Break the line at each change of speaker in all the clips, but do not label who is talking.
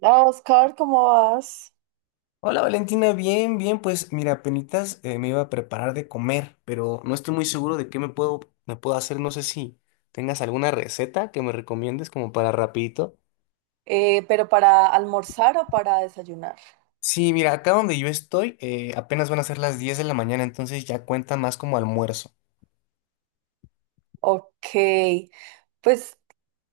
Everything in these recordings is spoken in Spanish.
Hola Oscar, ¿cómo vas?
Hola Valentina, bien, bien, pues mira, apenitas me iba a preparar de comer, pero no estoy muy seguro de qué me puedo hacer, no sé si tengas alguna receta que me recomiendes como para rapidito.
¿pero para almorzar o para desayunar?
Sí, mira, acá donde yo estoy apenas van a ser las 10 de la mañana, entonces ya cuenta más como almuerzo.
Ok, pues,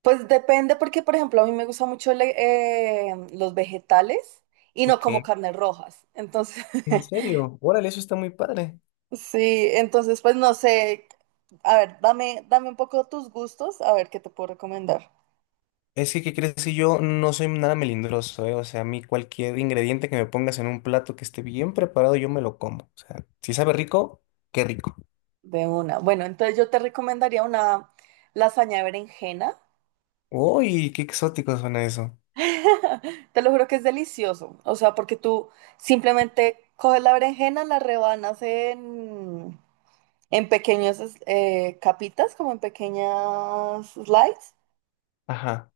pues depende porque, por ejemplo, a mí me gustan mucho los vegetales y no como
Ok.
carnes rojas. Entonces,
¿En serio? Órale, eso está muy padre.
sí, entonces pues no sé, a ver, dame un poco tus gustos, a ver qué te puedo recomendar.
Es que, ¿qué crees? Que yo no soy nada melindroso, ¿eh? O sea, a mí cualquier ingrediente que me pongas en un plato que esté bien preparado, yo me lo como. O sea, si sabe rico, qué rico.
De una. Bueno, entonces yo te recomendaría una lasaña de berenjena.
Uy, qué exótico suena eso.
Te lo juro que es delicioso. O sea, porque tú simplemente coges la berenjena, la rebanas en pequeñas capitas, como en pequeñas slices,
Ajá.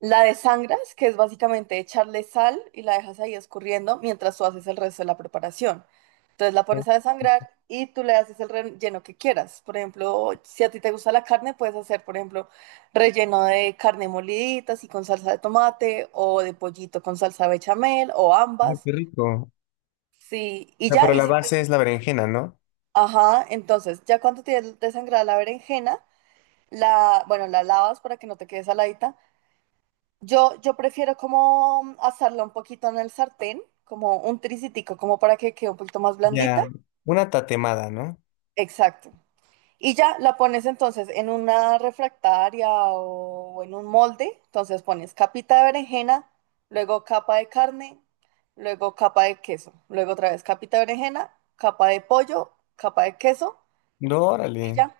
la desangras, que es básicamente echarle sal y la dejas ahí escurriendo mientras tú haces el resto de la preparación. Entonces la
Oh.
pones a desangrar y tú le haces el relleno que quieras. Por ejemplo, si a ti te gusta la carne, puedes hacer, por ejemplo, relleno de carne molidita, así con salsa de tomate, o de pollito con salsa bechamel, o
Ay,
ambas.
qué rico.
Sí, y
Ah,
ya,
pero
y
la base es la berenjena, ¿no?
ajá, entonces, ya cuando tienes desangrada la berenjena, la, bueno, la lavas para que no te quede saladita. Yo prefiero como asarla un poquito en el sartén, como un tricitico, como para que quede un poquito más blandita.
Ya, una tatemada, ¿no?
Exacto. Y ya la pones entonces en una refractaria o en un molde. Entonces pones capita de berenjena, luego capa de carne, luego capa de queso, luego otra vez capita de berenjena, capa de pollo, capa de queso
No,
y
órale.
ya.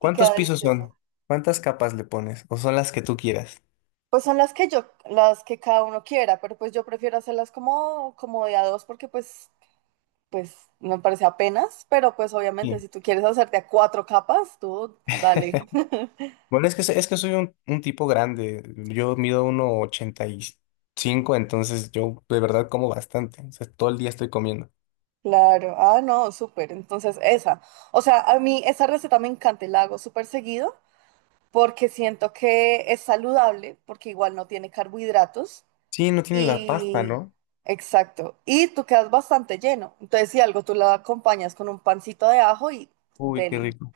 Y queda
pisos son?
delicioso.
¿Cuántas capas le pones? ¿O son las que tú quieras?
Pues son las que yo, las que cada uno quiera, pero pues yo prefiero hacerlas como, como de a dos porque pues pues me parece apenas, pero pues obviamente
Sí.
si tú quieres hacerte a cuatro capas, tú dale.
Bueno, es que, es que soy un tipo grande. Yo mido 1,85, entonces yo de verdad como bastante. O sea, todo el día estoy comiendo.
Claro, ah, no, súper. Entonces, esa. O sea, a mí esa receta me encanta y la hago súper seguido porque siento que es saludable, porque igual no tiene carbohidratos
Sí, no tiene la pasta,
y...
¿no?
exacto. Y tú quedas bastante lleno. Entonces, si algo tú la acompañas con un pancito de ajo y
Uy, qué
deli.
rico.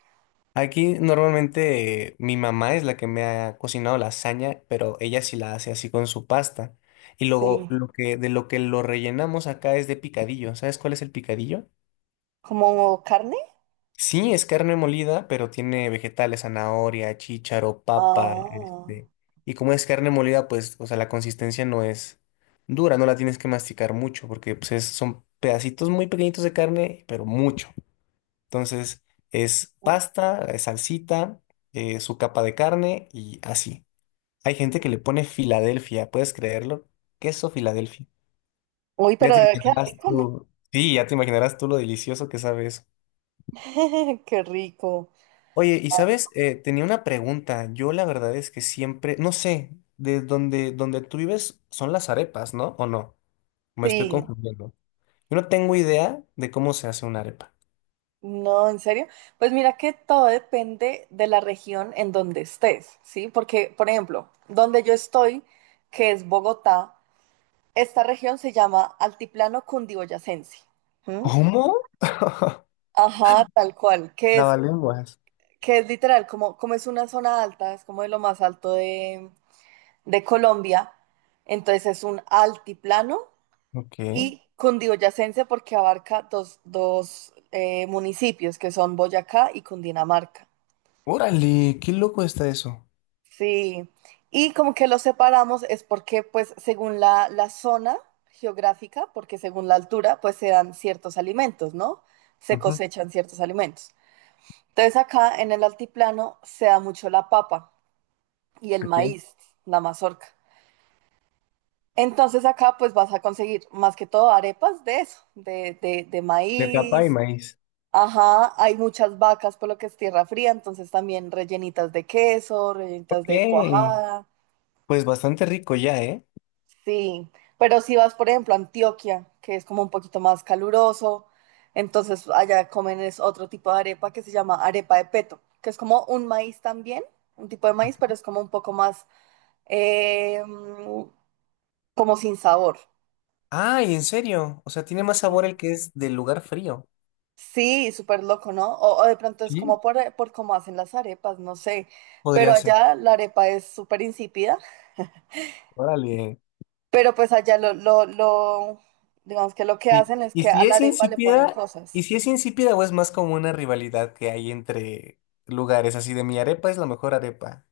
Aquí normalmente mi mamá es la que me ha cocinado lasaña, pero ella sí la hace así con su pasta. Y luego
Sí.
de lo que lo rellenamos acá es de picadillo. ¿Sabes cuál es el picadillo?
¿Como carne?
Sí, es carne molida, pero tiene vegetales, zanahoria, chícharo, papa,
Ah.
este. Y como es carne molida, pues, o sea, la consistencia no es dura, no la tienes que masticar mucho, porque pues, son pedacitos muy pequeñitos de carne, pero mucho. Entonces es pasta, salsita, su capa de carne y así. Hay gente que le pone Filadelfia, ¿puedes creerlo? Queso Filadelfia.
Uy,
Ya
pero
te
debe quedar
imaginarás
rico, ¿no?
tú. Sí, ya te imaginarás tú lo delicioso que sabe eso.
Qué rico.
Oye, y sabes, tenía una pregunta. Yo la verdad es que siempre, no sé, donde tú vives son las arepas, ¿no? ¿O no? Me estoy
Sí,
confundiendo. Yo no tengo idea de cómo se hace una arepa.
no, en serio. Pues mira que todo depende de la región en donde estés, ¿sí? Porque, por ejemplo, donde yo estoy, que es Bogotá, esta región se llama Altiplano Cundiboyacense. ¿Mm?
¿Cómo?
Ajá, tal cual, que es,
Lavalenguas.
que es literal, como, como es una zona alta, es como de lo más alto de Colombia, entonces es un altiplano
Ok.
y cundiboyacense porque abarca municipios que son Boyacá y Cundinamarca.
Órale, qué loco está eso.
Sí, y como que los separamos es porque pues según la zona geográfica, porque según la altura pues se dan ciertos alimentos, ¿no? Se
Ujú,
cosechan ciertos alimentos. Entonces acá en el altiplano se da mucho la papa y el
ok.
maíz, la mazorca. Entonces acá pues vas a conseguir más que todo arepas de eso, de
De papá y
maíz,
maíz.
ajá, hay muchas vacas por lo que es tierra fría, entonces también rellenitas de queso, rellenitas
Ok,
de cuajada,
pues bastante rico ya, ¿eh?
sí. Pero si vas, por ejemplo, a Antioquia, que es como un poquito más caluroso, entonces allá comen es otro tipo de arepa que se llama arepa de peto, que es como un maíz también, un tipo de maíz, pero es como un poco más, eh, mm, como sin sabor.
Ay, en serio. O sea, tiene más
Sí,
sabor el que es del lugar frío.
sí, súper loco, ¿no? O de pronto es como
Sí,
por cómo hacen las arepas, no sé. Pero
podría ser.
allá la arepa es súper insípida.
Órale.
Pero pues allá digamos que lo que
Y,
hacen es
y
que a
si
la
es
arepa le ponen
insípida, y
cosas.
si es insípida o es más como una rivalidad que hay entre lugares así de mi arepa es la mejor arepa.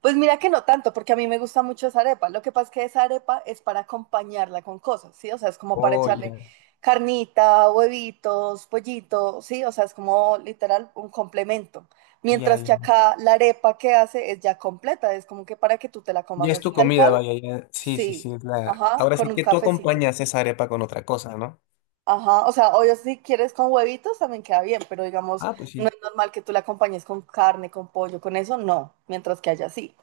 Pues mira que no tanto, porque a mí me gusta mucho esa arepa. Lo que pasa es que esa arepa es para acompañarla con cosas, ¿sí? O sea, es como para
Oh,
echarle
ya,
carnita, huevitos, pollito, ¿sí? O sea, es como literal un complemento.
ya,
Mientras
ya.
que acá la arepa que hace es ya completa, es como que para que tú te la comas
Ya es
así
tu
tal
comida,
cual,
vaya, ya. Sí, sí, sí,
sí,
es la.
ajá,
Ahora
con
sí
un
que tú
cafecito.
acompañas esa arepa con otra cosa, ¿no?
Ajá, o sea, obvio si quieres con huevitos también queda bien, pero digamos,
Ah, pues
no
sí.
es normal que tú la acompañes con carne, con pollo, con eso, no, mientras que haya así.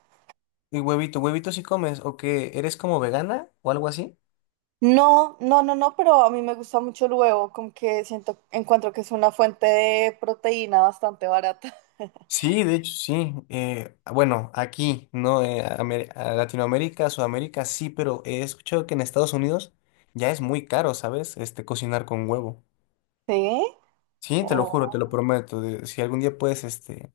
Y huevito, huevito si comes, o que eres como vegana o algo así.
No, no, no, no, pero a mí me gusta mucho el huevo, como que siento, encuentro que es una fuente de proteína bastante barata.
Sí, de hecho, sí. Bueno, aquí, ¿no? A a Latinoamérica, Sudamérica, sí, pero he escuchado que en Estados Unidos ya es muy caro, ¿sabes? Este, cocinar con huevo.
¿Sí?
Sí, te lo
Oh,
juro, te lo prometo. Si algún día puedes, este,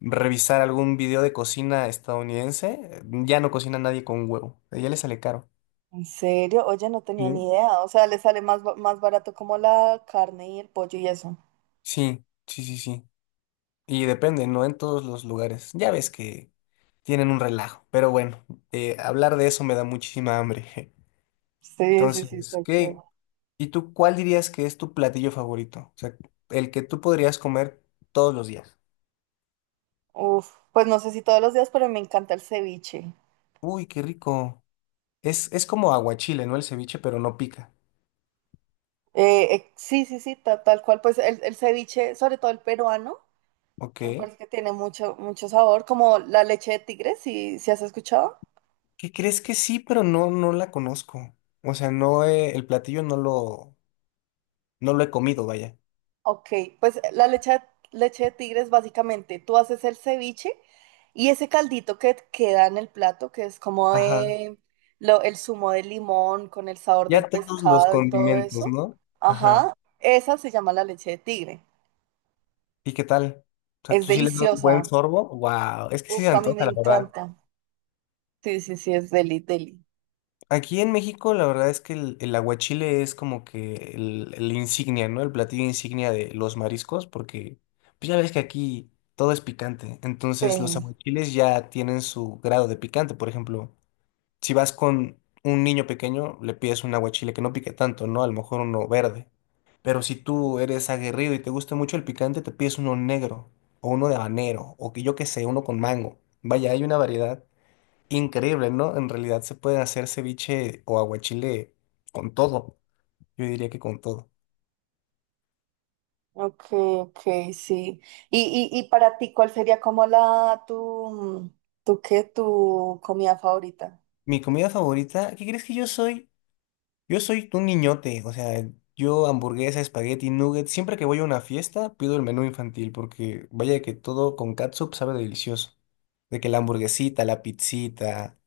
revisar algún video de cocina estadounidense, ya no cocina nadie con huevo. Ya le sale caro.
¿en serio? Oye, no tenía
Sí.
ni idea, o sea, le sale más, más barato como la carne y el pollo y eso.
Sí, sí, sí, sí. Y depende, no en todos los lugares. Ya ves que tienen un relajo, pero bueno, hablar de eso me da muchísima hambre.
Sí, sí, sí,
Entonces,
tal cual.
¿qué? ¿Y tú cuál dirías que es tu platillo favorito? O sea, el que tú podrías comer todos los días.
Uf, pues no sé si todos los días, pero me encanta el ceviche.
Uy, qué rico. Es como aguachile, ¿no? El ceviche, pero no pica.
Sí, sí, sí, tal, cual, pues el ceviche, sobre todo el peruano, que me
Ok.
parece que tiene mucho, mucho sabor, como la leche de tigre, si, si has escuchado.
¿Qué crees que sí, pero no, no la conozco? O sea, no, el platillo no lo, no lo he comido, vaya.
Ok, pues leche de tigre es básicamente, tú haces el ceviche y ese caldito que queda en el plato, que es como
Ajá.
de el zumo de limón con el sabor del
Ya todos los
pescado y todo
condimentos,
eso.
¿no? Ajá.
Ajá, esa se llama la leche de tigre.
¿Y qué tal? O sea,
Es
¿tú sí le das un buen
deliciosa.
sorbo? Wow, es que sí
Uf,
se
a mí me
antoja, la verdad.
encanta. Sí, sí, sí, es deli, deli.
Aquí en México, la verdad es que el aguachile es como que el insignia, ¿no? El platillo insignia de los mariscos, porque pues ya ves que aquí todo es picante. Entonces, los
Sí.
aguachiles ya tienen su grado de picante. Por ejemplo, si vas con un niño pequeño, le pides un aguachile que no pique tanto, ¿no? A lo mejor uno verde. Pero si tú eres aguerrido y te gusta mucho el picante, te pides uno negro o uno de habanero o que yo qué sé, uno con mango. Vaya, hay una variedad increíble, ¿no? En realidad se pueden hacer ceviche o aguachile con todo. Yo diría que con todo.
Ok, ok, sí. Y para ti, ¿cuál sería como la tu, tu qué, tu comida favorita?
Mi comida favorita, ¿qué crees que yo soy? Yo soy un niñote, o sea, yo hamburguesa, espagueti, nuggets, siempre que voy a una fiesta pido el menú infantil porque vaya que todo con catsup sabe delicioso. De que la hamburguesita, la pizzita,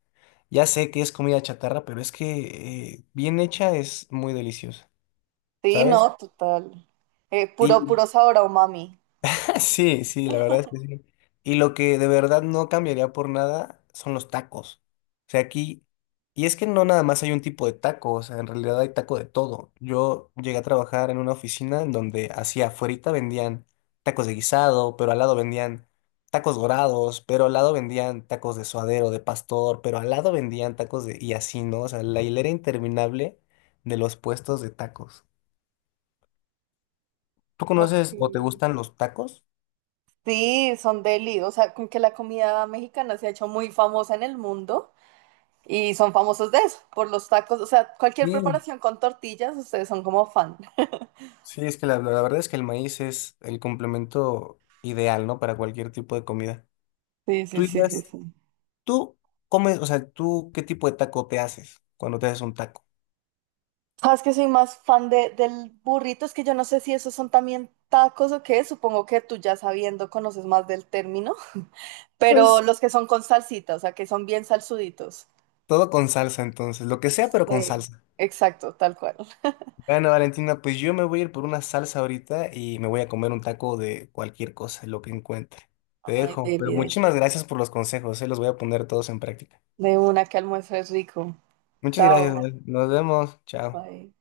ya sé que es comida chatarra, pero es que bien hecha es muy deliciosa,
Sí,
¿sabes?
no, total. Puro,
Y
puro sabor a umami.
Sí, sí, la verdad es que sí. Y lo que de verdad no cambiaría por nada son los tacos. O sea, aquí, y es que no nada más hay un tipo de taco, o sea, en realidad hay taco de todo. Yo llegué a trabajar en una oficina en donde hacia afuerita vendían tacos de guisado, pero al lado vendían tacos dorados, pero al lado vendían tacos de suadero, de pastor, pero al lado vendían tacos de... y así, ¿no? O sea, la hilera interminable de los puestos de tacos. ¿Tú
Ok.
conoces o te gustan los tacos?
Sí, son deli. O sea, con que la comida mexicana se ha hecho muy famosa en el mundo y son famosos de eso, por los tacos. O sea, cualquier
Sí.
preparación con tortillas, ustedes son como fan.
Sí, es que la verdad es que el maíz es el complemento ideal, ¿no? Para cualquier tipo de comida.
Sí,
Tú
sí, sí, sí,
dirías,
sí.
tú comes, o sea, tú, ¿qué tipo de taco te haces cuando te haces un taco?
Sabes que soy más fan de, del burrito, es que yo no sé si esos son también tacos o qué, supongo que tú ya sabiendo conoces más del término, pero
Pues
los que son con salsita, o sea, que son bien salsuditos.
todo con salsa, entonces, lo que sea, pero con
Sí,
salsa.
exacto, tal cual.
Bueno, Valentina, pues yo me voy a ir por una salsa ahorita y me voy a comer un taco de cualquier cosa, lo que encuentre. Te
Ay,
dejo,
deli,
pero
deli.
muchísimas gracias por los consejos, ¿eh? Los voy a poner todos en práctica.
De una que almuerzo es rico.
Muchas gracias,
Chao.
nos vemos, chao.
Bye.